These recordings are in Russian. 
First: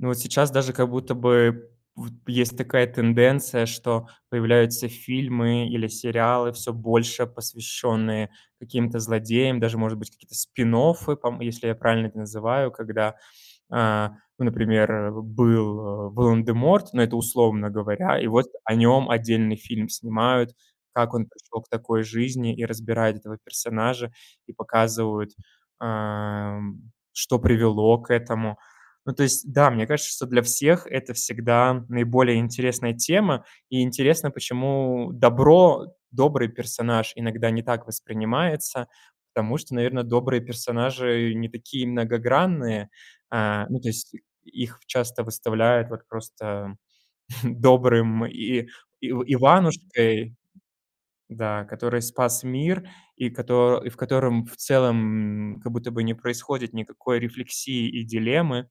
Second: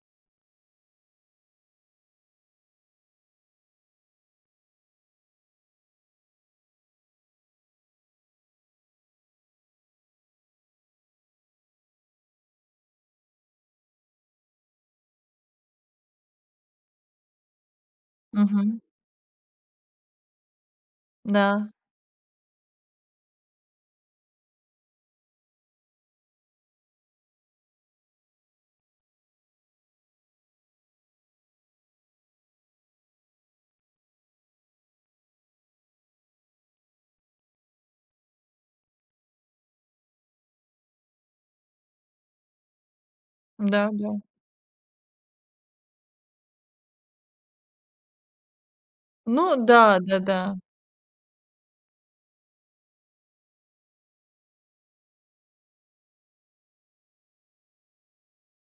Ну а сейчас даже как будто бы вот есть такая тенденция, что появляются фильмы или сериалы, всё больше посвященные каким-то злодеям. Даже может быть какие-то, спин-оффы пом если я правильно их называю. Когда, а, ну например, э, был Волан-де-Морт, но это условно говоря. И вот о Мгм. нём отдельный фильм снимают, как он пришел к Да. такой жизни и разбирают этого персонажа, и показывают, ам, что привело к этому. Ну то есть, да, мне кажется, что для всех это всегда наиболее интересная тема, и интересно, почему добро добрый персонаж иногда не так воспринимается. Потому что наверное добрые персонажи не такие многогранные, а, ну то есть Да-да. их часто выставляют вот просто добрым и и Ну да, Иванушкой да-да. Да, который спас мир, и кото и в котором, в целом, м, как будто бы не происходит никакой рефлексии и дилеммы,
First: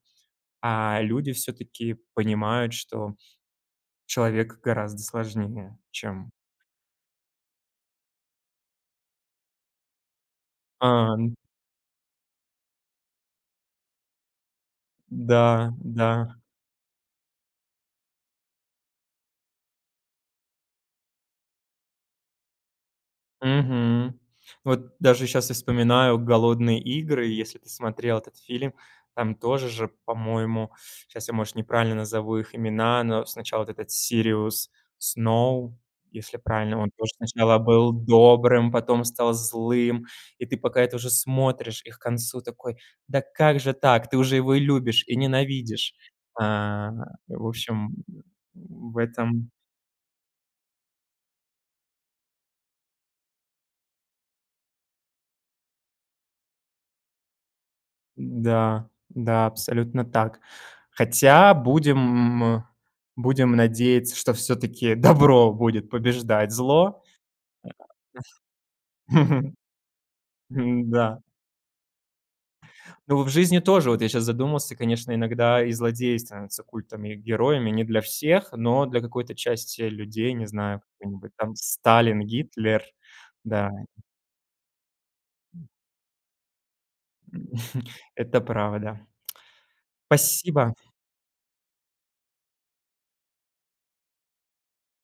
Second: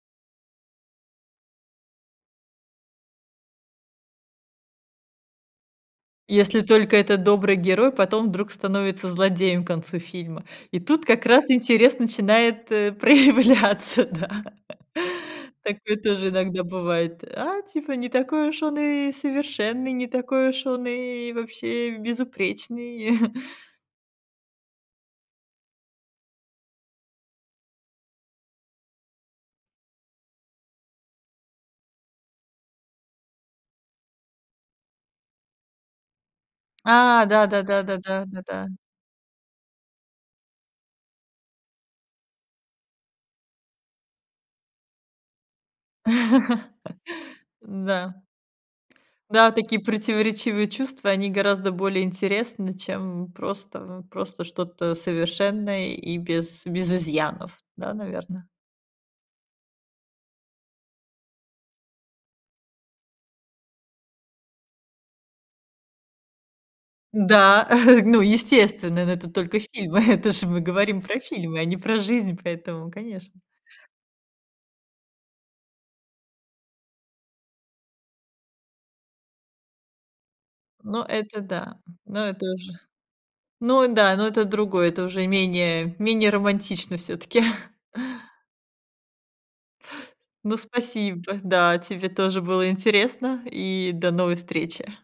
а люди всё-таки понимают, что человек гораздо сложнее, чем Если только этот добрый герой потом вдруг становится злодеем к концу фильма. И тут как Ам. раз интерес начинает, э, проявляться, да. Да, Такое тоже да. иногда бывает. "А типа не такой уж он и совершенный, не такой уж он и вообще безупречный". Мгм. Вот даже сейчас я вспоминаю "Голодные игры", если ты смотрел этот фильм. Там тоже же, по-моему сейчас я, может, неправильно назову их имена, но сначала этот Сириус Сноу, если правильно он тоже А, сначала да-да-да, был да-да, добрым, да-да. потом стал злым. И ты пока это уже смотришь и к концу, такой: "Да как же так? Ты уже его и любишь, и ненавидишь". А, в общем, Н-да. м, в этом Да, такие противоречивые чувства, они гораздо более интересны, чем просто просто что-то совершенное и без без изъянов, да, наверное? М-да, да, абсолютно так. Хотя будем, м э. Будем надеяться, что всё-таки добро будет побеждать зло Да. Ну, естественно. М. Но это только фильмы. Это ж мы говорим М-да. про фильмы, а не про жизнь, поэтому, Ну в конечно. жизни тоже, вот я сейчас задумался, конечно, иногда и злодей становится культом. И героями не для всех, но для какой-то части людей, не знаю, Ну какой-нибудь это там да, Сталин, но это уже Гитлер Да, Ну э да, но это другое, это уже менее менее романтично всё-таки. М. Это правда. Ну Спасибо! спасибо. Да, тебе тоже. Было интересно, и до новой встречи.